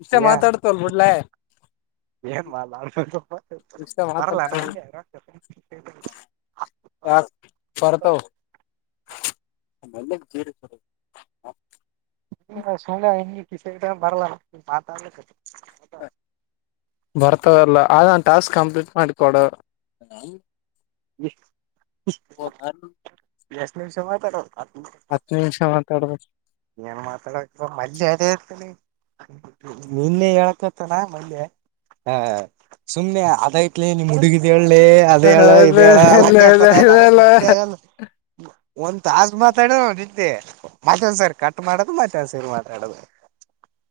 ಮಷ ಮಾತಾಡ್ತಲ್ಬಡ್ಲ ಮೊನೆ ಏನ್ ಮಾಡಾ [unintelligible] ಯಾಗ ಬತ ಮಲ್ಲಗ್ ತೀರಿಸ ಸ ಸು ಕ ಬರಲ ಮಾತಾಡ್ಲ ಬರ್ತಾವಲ್ಲ ಆದ ಟಾಸ್ಕ್ ಕಂಪ್ಲೀಟ್ ಮಾಡಿಕೊಡ ಬ್ [unintelligible] ಎಷ್ಟು ನಿಮಷ ಆಯ್ತು ಅದು ಹತ್ತು ನಿಮಿಷ ಮಾತಾಡ್ಬೇಕು ನ್ ಮಾತಾಡ ಮಲ್ಲೆ ಅದೇ ನಿನ್ನೆ ಹೇಳಳಕತ್ತನ ಆ ಸುಮ್ನೆ ಅದಾಯತ್ಲಿ ನಿಮ್ ಹುಡುಗಿದ ಹೇಳ ಹಳ್ಳಿ ಅದ ಹೇಳ ಇದ ಹೇಳ ಅತ ಗೊತ್ತ ಆಗಲ್ಲ ಒಂದ್ ತಾಸು ಮಾತಾಡೋದುದ್ದೆ ಮತ್ತೊಂದ್ಸರಿ ಕಟ್ ಮಾಡೋದು ಮತ್ತೊಂದ್ ಸರಿ ಮಾತಾಡೋದು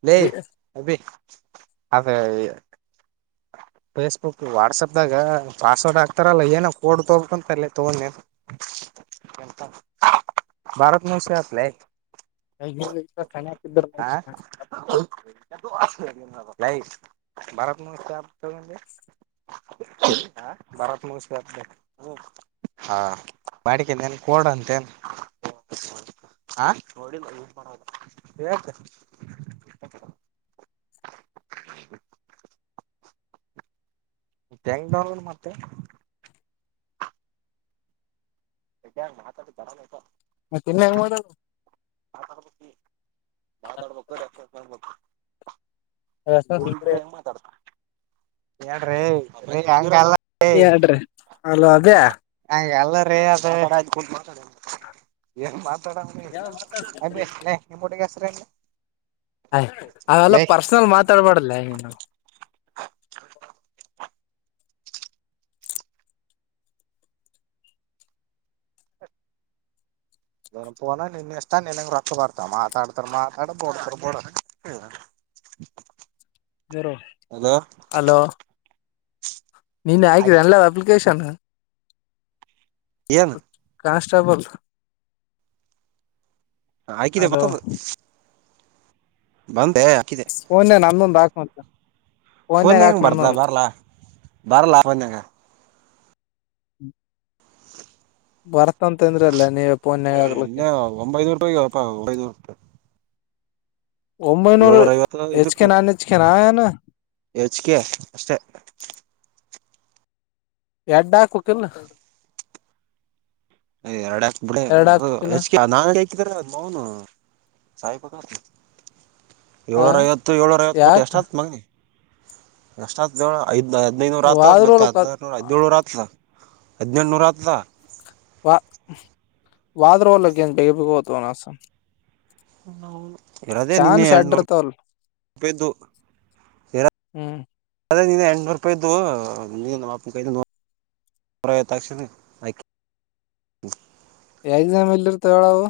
ನೀ ಅಭಿ ಹ ಫೇಸ್ಬುಕ್ ವಾಟ್ಸಪದಾಗ ಪಾಸ್ವರ್ಡ್ ಆಗ್ತಾರಲ್ಲ ಏನೋ ಕೋಡ್ ತಗಬೇಕ ಅಂತ ಅಲ್ಲೇ ತೊಗೊಂಡೆ ಭಾರತ ನಸಹತ್ಲ [unintelligible] ಲೇ ಭಾರತ್ ನಸ್ ಹ ಭರತ್ ಮುಸ ಹಾ ಬಾಡಿಕೆದೇನ್ ಕೋಡ್ ಅಂತ ಹಾ ನೋಡಿ ಮಾಡತ ಹ [unintelligible] ಹೆಂಗ್ ಡೌನ್ಲೋಡ್ ಮತ್ತೆ [unintelligible] ತಿನ್ನ ಉಮದ ಗುರುಗಳು ಏನ್ ಮಾಡುತ್ತಿದ್ದಾರೆ ಹೇಳ್ರಿ ಹಂಗಲ್ಲ ಹೇಳ್ರಿ ಅಲೋ ಅದೇ ಎಲ್ಲರ ಅ [unintelligible] ಆಯ್ ಅವೆಲ್ಲ ಪರ್ಸನಲ್ ಮಾತಾಡ್ಬಾರಡಲ್ಲ ನ ನ ಪೋನ ನಿನ್ ಎಷ್ಟ ನನ್ಂಗ ರೊಕ್ಕ ಬರ್ತ ಮಾತಾಡ್ತಾರ ಮಾತಾಡ ಬೋಡ್ತಾರ ಬಡ [inaudible] ಅಲೋ ನೀನ್ ಹಯಕ್ರಿ ಅಲ್ಲ ಅಪ್ಲಿಕೇಶನ್ ಏನು ಕಾನ್ಸ್ಟಾಬಲ್ ಹಾಕಿದ ಅಲೋ ಮತ್ತೊಂದು ಬಂ ಫೋನ್ನ್ಯಾಗ ನಂದೊಂದ ಹಾಕ್ ಮತ್ ಫೋನ್ಯಾಗ ಹೆಂಗ ಬರ್ತದ ಬರಲಾ ಬರಲಾ ಫೋನ್ಯಾ ಗ [unintelligible] ಬರ್ತಂತಂದ್ರ ಅಲ್ಲ ನೀವು ಇನ್ನ ಒಂಬೈನೂರು ರೂಪಾಯಿಗಪಾ ಒಂಬೈನೂರು ರೂಪಾಯಿ ಒಂಬೈನೂರು ಏಳ್ನೂರ ಹೆಚ್ ಕೆ ನಾನ್ ಹೆಚ್ ಕೆ ನಾ ಎನ್ ಎಚ್ ಕೇ ಅಷ್ಟೆ ಎಡ್ಡಾ ಹಾಕಬೇಕೀಲ್ ಎರಡು ಹಾಕ್ ಬಿಡ ಹಾಕ್ಬೇಕಿಲ್ಲ ಹೆಚ್ ನಾ ಹಾಕಿದ್ರೆ ಮೌನು [unintelligible] ಹ ಏಳನೂರಾ ಐವತ್ತು ಏಳೂರ ಐವತ್ತು ಕೋಟಿ ಯಾಕ ಅಷ್ಟತ್ ಮಗನಿ ಎಷ್ಟತ್ ಐದ್ ಹದ್ನೈದುನೂರು ಆತ್ತ್ ಮತ್ತೆ ವಾದ್ರರು ಹದ್ನಾರು ನೂರ ಹದಿನೇಳನೂರು ಆತಲಾ ಹದಿನೆಳನೂರ ಆತಲಾ ವ ವಾದ್ರೋಲಕ್ಕೆಂತ ಬಗಬೇಕಗೋತನಸಂ ಇರೋದೇ ನಿನ್ನೆ ಎರಡ ಎಡ್ ನೂರು ಇರ್ತಾವಲ್ ಒಪ್ಪೇದು ಎರ್ ಹ್ಮ್ ಅದೇ ನೀನ್ನ ಎಂಟನೂರಪಾಯ್ದು ನೀವು ನಮ್ಮ ಅಪ್ಪ [unintelligible] [unintelligible] ಎಕ್ಸಾಮ್ ಎಲ್ಲಿ ಇರ್ತಾವ ಹೇಳವು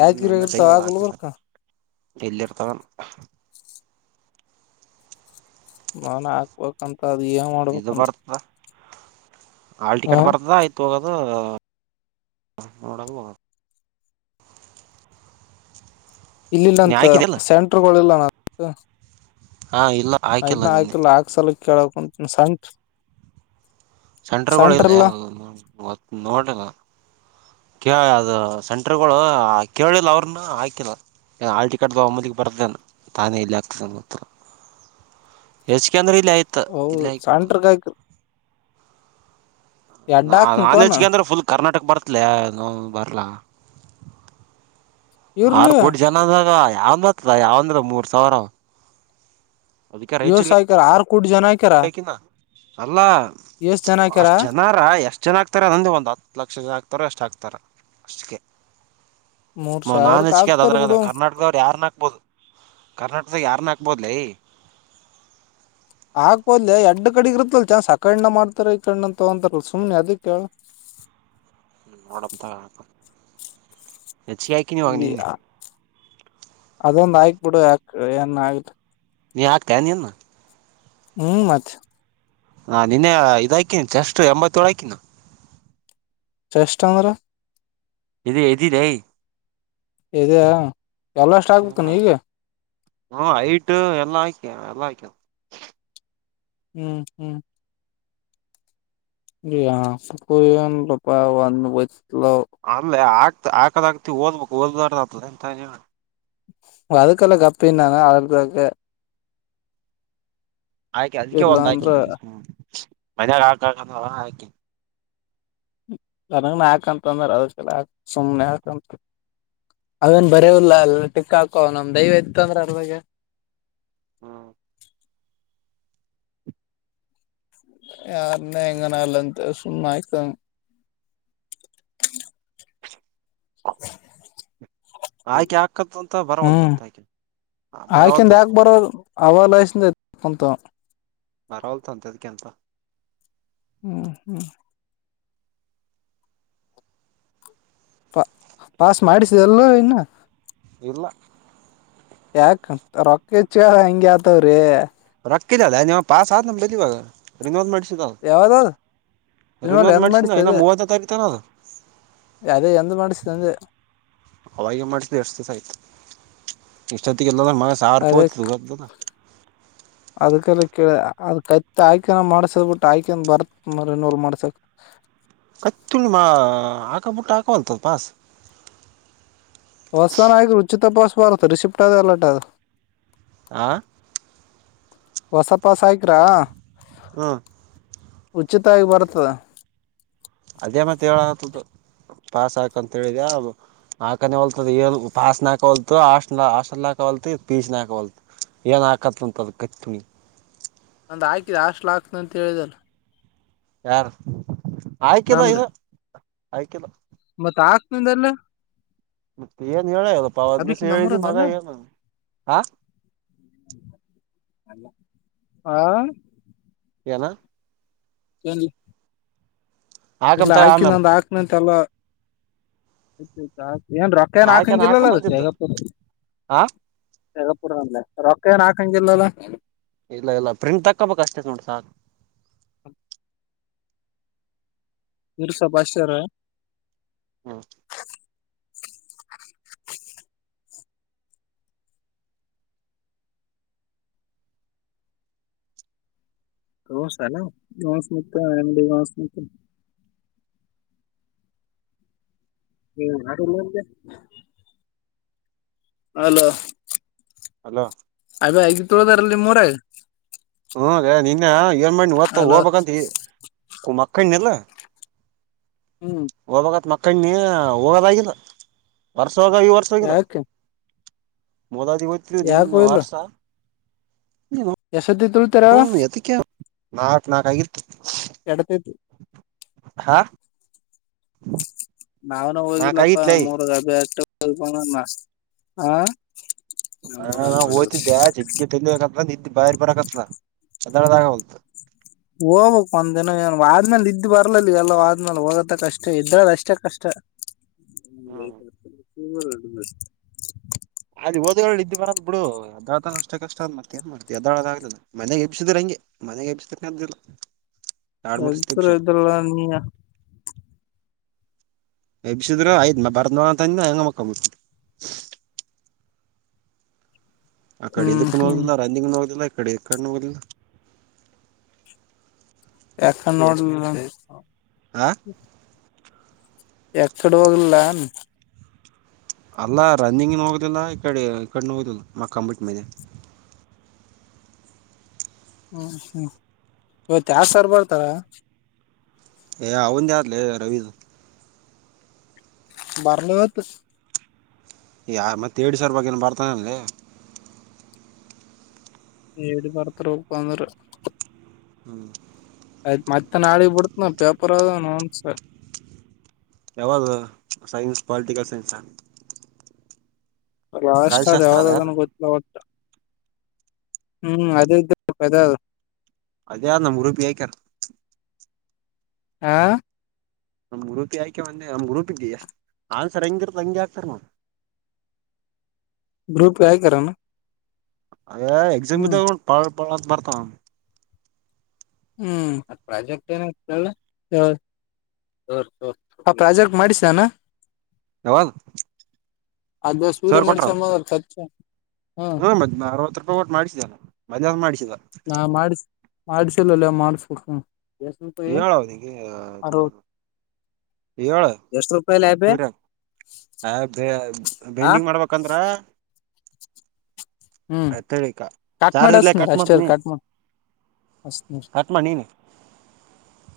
ಯಾದಗಿರಿಯಾಗ ಇರ್ತಾವ ಹಾಕ ಗುಲ್ಬರ್ಕ [unintelligible] ಎಲ್ಲಿರ್ತವ ಮನ ಹಾಕ್ಬೇಕಂತ ಅದ ಏನ್ ಇದು ಮಾಡ್ಬೇಕಂತ ಬರ್ತದ ಹಾಲ್ ಟಿಕೆಟ್ ಹ ಬರ್ದದ ಆಯ್ತು ಹೋಗೋದು ನೋಡದು ಹೋಗದು ಇಲ್ಲಿಲ್ಲ ನೀ ಅಂತ ಹಾಕಿದಲ್ಲ ಸೆಂಟರ್ಗಳಿಲ್ಲ [unintelligible] ಹಾ ಇಲ್ಲ ನೈಟ್ ಹಾಕಿಲ್ಲ ನ ನಿನ್ನೆ ಹಾಕಲ್ಲ ಹಾಕ್ಸಲ ಕೇಳಕ್ಂತ ಸಂಟ್ ಸೆಂಟರ್ ಗೋಳ ಇಲ್ ನೋಡ ಕೆಳ ಅದು ಸೆಂಟರ್ಗಳು ಕೇಳಿಲ್ಲ ಅವ್ರನ್ನ ಹಾಕಿಲ್ಲ ಹಾಲ್ ಟಿಕಟ್ ಒಮ್ಮೆಲೆ ಬರ್ತ ತಾನೇ ಇಲ್ಲಿ ಆಗ್ತದತ್ರ ಹೆಚ್ ಕೇ ಅಂದ್ರೆ ಇ ಇಲ್ಲಾಯಿತ ಹೌದು ಇಲ್ಲಾಯ ಹಾಕ್ಬಿಡು ಸೆಂಟ್ರಗ್ ಹಾಕ ಎಡ್ಡ ನಾ ನಾನ ಹೆಚ್ ಹಾಕ್ತನ್ಪನ ಜಿ ಕೆ ಅಂದ್ರೆ ಫುಲ್ ಕರ್ನಾಟಕ ಬರ್ತ್ಲ ಬರ್ಲಾ ಆರು ಇರ್ಲಿ ಕೋಟಿ ಜನದಾಗ ಯಾವ ಬರ್ತದ ಯಾವಂದ್ರ ಮೂರ್ ಸಾವಿರಾ ಯೋಸ ಹಾಕಾರ ಆರು ಕೋಟಿ ಜನ ಹಾಕಾರ್ ಹಾಕಿನ ಅಲ್ಲಾ ಅಷ್ಟ್ ಜನಾ ಆರ ಎಷ್ಟ ಜನ ಹಾಕತ್ತಾರಾ ಅಂದ ಒಂದ್ ಹತ್ತು ಲಕ್ಷ ಜನ ಹಾಕತ್ತಾರ ಎಷ್ಟ ಆಕ್ತಾರ ಅಷ್ಟಕ್ಕೆ ಮೂರ್ ಮ ನಾನ್ ಸಾವಿರಕ್ ಹೆಜಿಕೆ ಅದು ಹಾಕ್ತಾರ ಬಿಡು ಅದ್ರದ್ರೆ ಕರ್ನಾಟಕದವ್ರರು ಯಾರನ್ನ ಹಾಕ್ಬೋದು ಕರ್ನಾಟ ಅದು ಯಾರನ್ನ ಹಕ್ಬೋದ್ಲೇ ಹಾಕಬಹುದ ಲೇ ಎಡ್ ಕಡೆಗ ಇರುತ್ತಲ್ ಚಾನ್ಸ ಅಕಾಡನು ಮಾಡ್ತಾರ ಈ ಕಡೆ ತಗೋತಾರ ಸುಮ್ನೆ ಅದಕ್ಕೆ ಕೇಳ ಹ್ಮ ನೋಡತ್ ಹೆಚ್ಚ ಹಾಯ್ಕೀನಿವಾಗ ನಿನ್ನೆ. ಅದೊಂದ ಹಾಕಿ ಬಿಡು ಯಾಕ ಏನ್ ಆತ್ ನೀ ಹಾಕ್ಕತಿ ಎನ್ ಇನ್ನ ಹ್ಮ್ ಮತ್ತ ಹಾ ನಿನ್ನೆ ಇದಾಯ್ಕಿನಿ ಚಷ್ಟ ಎಂಬತ್ತೇಳು ಹಾಕಿನಾ ಚಷ್ಟಟ ಮರ ಇದು ಇದ್ದಿದ್ದೆ ಇದೆಯಾ ಎಲ್ಲ ಅಷ್ಟ ಆಗ್ಬೇಕತ ಹ ನೀ ಈಗ ಹ್ಮ ಐಟ್ ಎಲ್ಲಾ ಹಾಕ ಎಲ್ಲಾ ಹಾಕೇದ ಹ್ಮ್ ಹ್ಮ್ [unintelligible] ಅಲ್ಲೇ ಆಕ್ತಿ ಹಾಕದ ಆಕ್ತಿ ಓದ್ಬೇಕು ಓದಲಾರ್ದ ಆಗ್ತದ [unintelligible] ಎಂತ ಹೇಳಿ ಅದುಕಲ್ಲ ಗಪ್ ನಾನ [unintelligible] ಆಯ್ತೆ ಅದಕ್ಕೆ ಇಲ್ಲ ಒಂದ್ ಆಯ್ತ ಅಂದ್ರ ನಗೆ ಹ್ಮ ಮಜ ಕಕ ಆಯ ನನ ಹಾಕಂತ ಅಂದ್ರ ಅದ ಸುಮ್ನೆ ಹಾಕಂತ ಅವೇನ್ ಬರವಲ್ಲ ಅಲ್ ಟಿಕ್ಕಾಕೋ ನಮ ದಯವ ಇತ್ತಂದ್ರ ಅಲ್ವಾಗ ಯಾರನ್ನ ಎಂಗನಲ್ಲಂತ ಸು್ಣ ಆಯ್ತ [unintelligible] [unintelligible] ಹಾಕಿ ಹಾಕದಂತ ಹ್ಮ್ ಬರವಲ್ದಂತ ಆಕಿ ಆಕಿಂದ ಬರವಲ್ತಂತ ಯಾಕೆ ಬರೋದು ಅವಾಲಯಸಂದ ಕೊಂತ ಬರ ಹಲ್ತಂತದಕಂತ ಹ್ಮ್ ಹ್ಮ್ ಪಾ ಪಾಸ್ ಮಾಡಿಸಿದೆಲ್ಲ ಇನ್ನ ಇಲ್ಲ ಯಾಕ ರೊಕ್ಕಚ್ಚ ಹೆಂಗಗೆ ಆತವ್ರಿ ಪಕ್ಕಿಲ್ಲ ಅಲ್ಲ ನೀವು ಪಾಸ್ ಆದ ನಮ್ಮ ಬಂದ ಇವಾಗ ರಿನೋ ಅ್ ಮಾಡಿಸಿಿ ಯಾವ್ದಾದ ರಿನೋ ರಿನಲ್ ಎಂದ್ ಮೆಡಿಸಿನ್ ಇ ಮಾಡಿಸ್ತದೆ ಮೂವೈತ್ತು ತಾರ ತ ನಲ್ಲ ಅದೇ ಎಂದ ಮಾಡಿಸ ಅಂದೆ ಅವಾಗ ಮಾಡ್ಿದು ಎಷ್ಟ ದಿವಸ ಆಯ್ತು ಇಷ್ಟೊತ್ತಿಗೆ ಇ ಮ ಸಾರ ಅದೇ ಪೋತ ಕ ಅದ ಕೈತ್ ಆಯ್ಕನ ಮಾಡ್ಸದ್ ಬಿಟ್ಟ ಆಯ್ಕನ್ ಬರತ್ ಮರಿನಲ್ ಮಾಡ್ಸಕ್ ಎತ್ತುಿ ಮಾ ಹಕಬಿಟ್ಟು ಹಕೋಂತದ ಪಾಸ್ ಹೊಸ್ಥಾ ನಾಯಕರು ಉಚಿ ತಪಾಸ ಪಾರತ ರಿಷಿಫ್ಟ ಅದೆ ಅಲ್ಲಟ ಅದು ಆ ಹೊಸಪ್ಪಾ ಸಾಯಕ್ರಾ ಹಾ ಉಚಿತವಾಗಿ ಬರ್ತದ ಅದೇ ಮತ್ತೆ ಹೇಳ ಆತದು ಪಾಸ್ ಹಾಕಂತ ಹೇಳಿದ ನಾಕನೇ ಹೊಲ್ತದ ಏನ್ ಪಾಸ್ ನಾಕ ಹೊಲ್ತು ಹಸ್ ಹಸ್ಲ್ ಹಾಕ ಪೀಚಿನಕ ಏ ಆಕತ್ತ ಉಂತ ಕುಿ ನಂದು ಹಾಕಿದೆ ಹಾಸ್ಟ್ಲ್ ಹಾಕ್ತನಂತ ಹೇಳಿದಾನ ಯಾರು ಆಯ್ಕಿಲ್ಲ ಇದು ಆಯ್ಕಿಲ್ಲ ಮತ್ತ ಆಕ್ ನಿಂದಲ್ಲ ಮತ್ತೆ ಏನ್ ಹೇಳ ಹೇಳಲ್ಲ ಪಾವನ್ ದಿವಸ ಹೇಳಿದ್ದ ಮಗ ನಮ್ಮರನಲ್ಲ ಹೇಳಏ ಹ [unintelligible] ಅ ಹಾ ಏನ ಕ ಇಲ್ಲ ಹಾಕಂತ ಹಾಕ ಆಮೇಲೆ ನಂದ ಹಾಕ್ನಂತೆಲ್ಲ ಏನ್ ರೊಕ್ಕ ನ್ ಹಾಕೇನ ಹಾಕಂಗಿಲ್ಲಲ್ಲ ಅದಕ್ಕೆ ಹಾಕಂಬಂದಿದ್ದ ಹೇಗಪ್ಪ ಆ ಗಪುರ ಅಲ್ಲ ರೊಕ್ಕ ರಾಕಂ ಜಿಲ್ಲಲ್ಲ ಇಲ್ಲ ಇಲ್ಲ ಪ್ರಿಂಟ್ ತಕೋಬೇಕ ಅಷ್ಟೇತ್ ನೋಟಿ ಸಾಾರ್ ಇರುಸಭಾಷರ ಹಾ ೋಸಲ್ಲ ಗಾಸ್ ಮುಕ್ಕಾಸ್ ಮು ಹ್ಮ್ ಆ ಅಲೋ ಅಲೋ ಅ ಐದು ತೊಳೋದಾರಲ್ಲಿ ಮೂರಾಗ ಹ್ಮ ನಿನ್ನೆ ಏನ್ ಮಾಡಿವತ್ತು ಹಲೋ ಹೋಗ್ಬೇಕಂತ ಕುಮಕ್ಕ ಕಲ್ಲ ಹ್ಮ್ ಒ ಬ ಮ ಕಣ್ಣಿ ಹೋಗೋದಾಗಿದ್ದ ವರ್ಷ ಹೋಗ ಈ ವರ್ಷ ಹೋಗಿದ ಯಾಕೆ ಮೊದ ಅದಗತ್ರಿ ದ ಯಾಕೆ ವರ್ಷ ಎಸತ್ತ ತುಳ ಹ್ಮ ಎದಕ್ಕೆ ನಾಕ್ ನಾಕ ಆಗಿತ್ತು ಎಡತೈತಿ ಹಾ ಹ್ಮ ನಾವ್ನು ಹೋಗಿಲ್ಲಪ್ಪ ಮೂರ್ ಗಬೆ ಅಷ್ಟ ಹೋಗಮ್ಮ ಹ ಹಾ ನಾ್ ಹೋಗ್ತಿದ್ದೆ ಯ ಜಿಗ್ಗೆ ತಂದಬೇಕಂತ ನಿ ಬಿ ಬರಾಕತ್ನಾ ಅದಳ ದಾಗ ಬಲ್ತ ಹೋಗ್ಬೇಕಕ್ ಒಂದ್ನ ಆದ್ಮೇಲೆ ಇದ್ ಬರ್ಲಿಲ್ಲ ಎಲ್ಲ ಆದ್ಮೇಲೆ ಹೋಗತ್ತ ಕಷ್ಟ ಇದ್ರದ ಅಷ್ಟೇ ಕಷ್ಟ ಹ್ಮ್ ಹ ಅದ ಓದ್ ಇದ್ ಬರದ್ ಬಿಡು ಅದ್ದಳ್ತ ಅಷ್ಟ ಕಷ್ಟ ಅ ಮತ್ತೇಏನ್ ಮಾಡತತಿಿದ್ದಾಳ ಆದ ಮನೆಗೆ ಎಬ್ಸಿದ್ರಂಗೆ ಮನೆಗೆ ಅಬಿಸ್ತನ ಅ್ದಲ್ಲ ಎಲ್ತರ ಇದಲ್ಲ ನೀಯ ಎಬ್ಸಿದ್ರ ಆಯದ್ಮ್ಮ ಬರ್ದವ ಅಂತಂದ ಹೆಂಗ ಮಕ್ಕಂಬ ಆ ಕಡೆ ಹ್ಮ್ ಇದಕ್ಕೂ ಹ್ಮ್ ಹೋಗದಿಲ್ಲ ರಂದಿಂಗ ನ ಹೋಗುದಿಲ್ಲ ಕಡ ಕ್ಣ ಬಲ್ಲ ಎಕ್ಕಡೆ ಹೋಗಿಲ್ಲ ಆ ಎಕ್ಕಡ ಹೋಗಿಲ್ಲ ಅಲ್ಲ ರನ್ನಿಂಗ್ ಹೋಗುದಿಲ್ಲ ಈಡೆ ಈ ಕಡೆ ಹೋಗುದಿಲ್ಲ ಮ ಕಂಬಿಟ್ ಮೇನೆ [inaudible] ಹ್ಮ್ ಹ್ಮ್ ಇವತ್ ಯ ಸರ್ ಬರ್ತಾರ ಹವನ್ ದತಲ ರವಿದು ಬರ್ಲತ್ ಯಾರ ಮತ್ತೆ ಎಡ್ ಸಾವರ್ ಬಗ್ಗೆನ ಬರ್ತಾನೆ ಅಲ್ಲಿ ಏಡು ಬರತ್ರರ ಪಂದರು ಹ್ಮ್ ಆಯ್ತ್ ಮತ್ತನ್ ಆಡಿ ಬಿಡ್ತ ನ ಪೇಪರ್ ಅದನ್ಸ ಯಾವ್ದ ಸೈನ್ಸ್ ಪಾಲಿಟಿಕಲ್ ಸೈನ್ಸ್ ಲಾಸ್ಟ್ ಹ ರಾಜಶಾಸ್ತ್ರ ಅದ ದವದಾನ ಗತ್ತಲ ಒತ ಹ್ಮ್ ಅದದು ಕದ ಅದ ಯಾರ ನಮ್ಮ ಗ್ರೂಪ್ ಗೆ ಯಾಕಿಯಾನ್ ಆ ನಮ್ ಗ್ರೂಪ್ಗೆ ಯಾಕೆ ಒಂದೆ ನಮ್ ಗ್ರೂಪ್ ಇದೀಯ ಆನ್ಸರ್ ಹೆಂಗಿರ್ದ ಹಂಗೆ ಆಗ್ತಾರ ನಾವು [inaudible] ಗ್ರೂಪ್ ಆಕೆಯನ್ನು ಅದೇ ಎಕ್ಸಾಮ್ ಇದ್ದಾ ಪಳ ಅಂತ ಬರ್ತಾವ ಹ್ಮ್ ಅದ ಪ್ರಾಜೆಕ್ಟ್ ಏನಾಗತಲ್ಲ ಹ ಪ್ರಾಜೆಕ್ಟ್ ಮಾಡಿಸಾನ ಹೌದ ಆದ್ ಬ ಸೂರಮಸ ಅಮ ಚರ್ ಹ್ಮ ಮ್ ಅರವತ್ತು ರೂಪಾಯಿ ಒಟ್ಟು ಮಾಡಿಸಿದ ಮಧ್ಯಾಹ್ ಮಾಡಿಸಿದ ನಾ ಮಾಡ ಮಾಡಸಿಲ್ಲಲ್ಲಯ ಮಾಡಸ್ಬೇಕು ಹೇಳು ಅವನಿಗೆ ಏಳು ಎಷ್ಟ ರೂಪಾಯಿ ಲಾಭ ಸೂರ್ಯ ಆ ಆ ಬೈಂಡಿಂಗ್ ಮಾಡ್ಬೇಕಂದ್ರೆ ಹ್ಮ್ ಆಯ್ತಿಕ ಕಟ್ ಚಾರ್ಜ್ ಮಾಡಿ ಇಲ್ಲ ಹಚ್ತನ ಕಟ್ ಅಷ್ಟೇ ಮಾಡ್ತನಿ ಕಟ್ ಮಾಡಿ ಹಚ್ತನ ಕಟ್ ಮಾಡ್ ನೀನೆ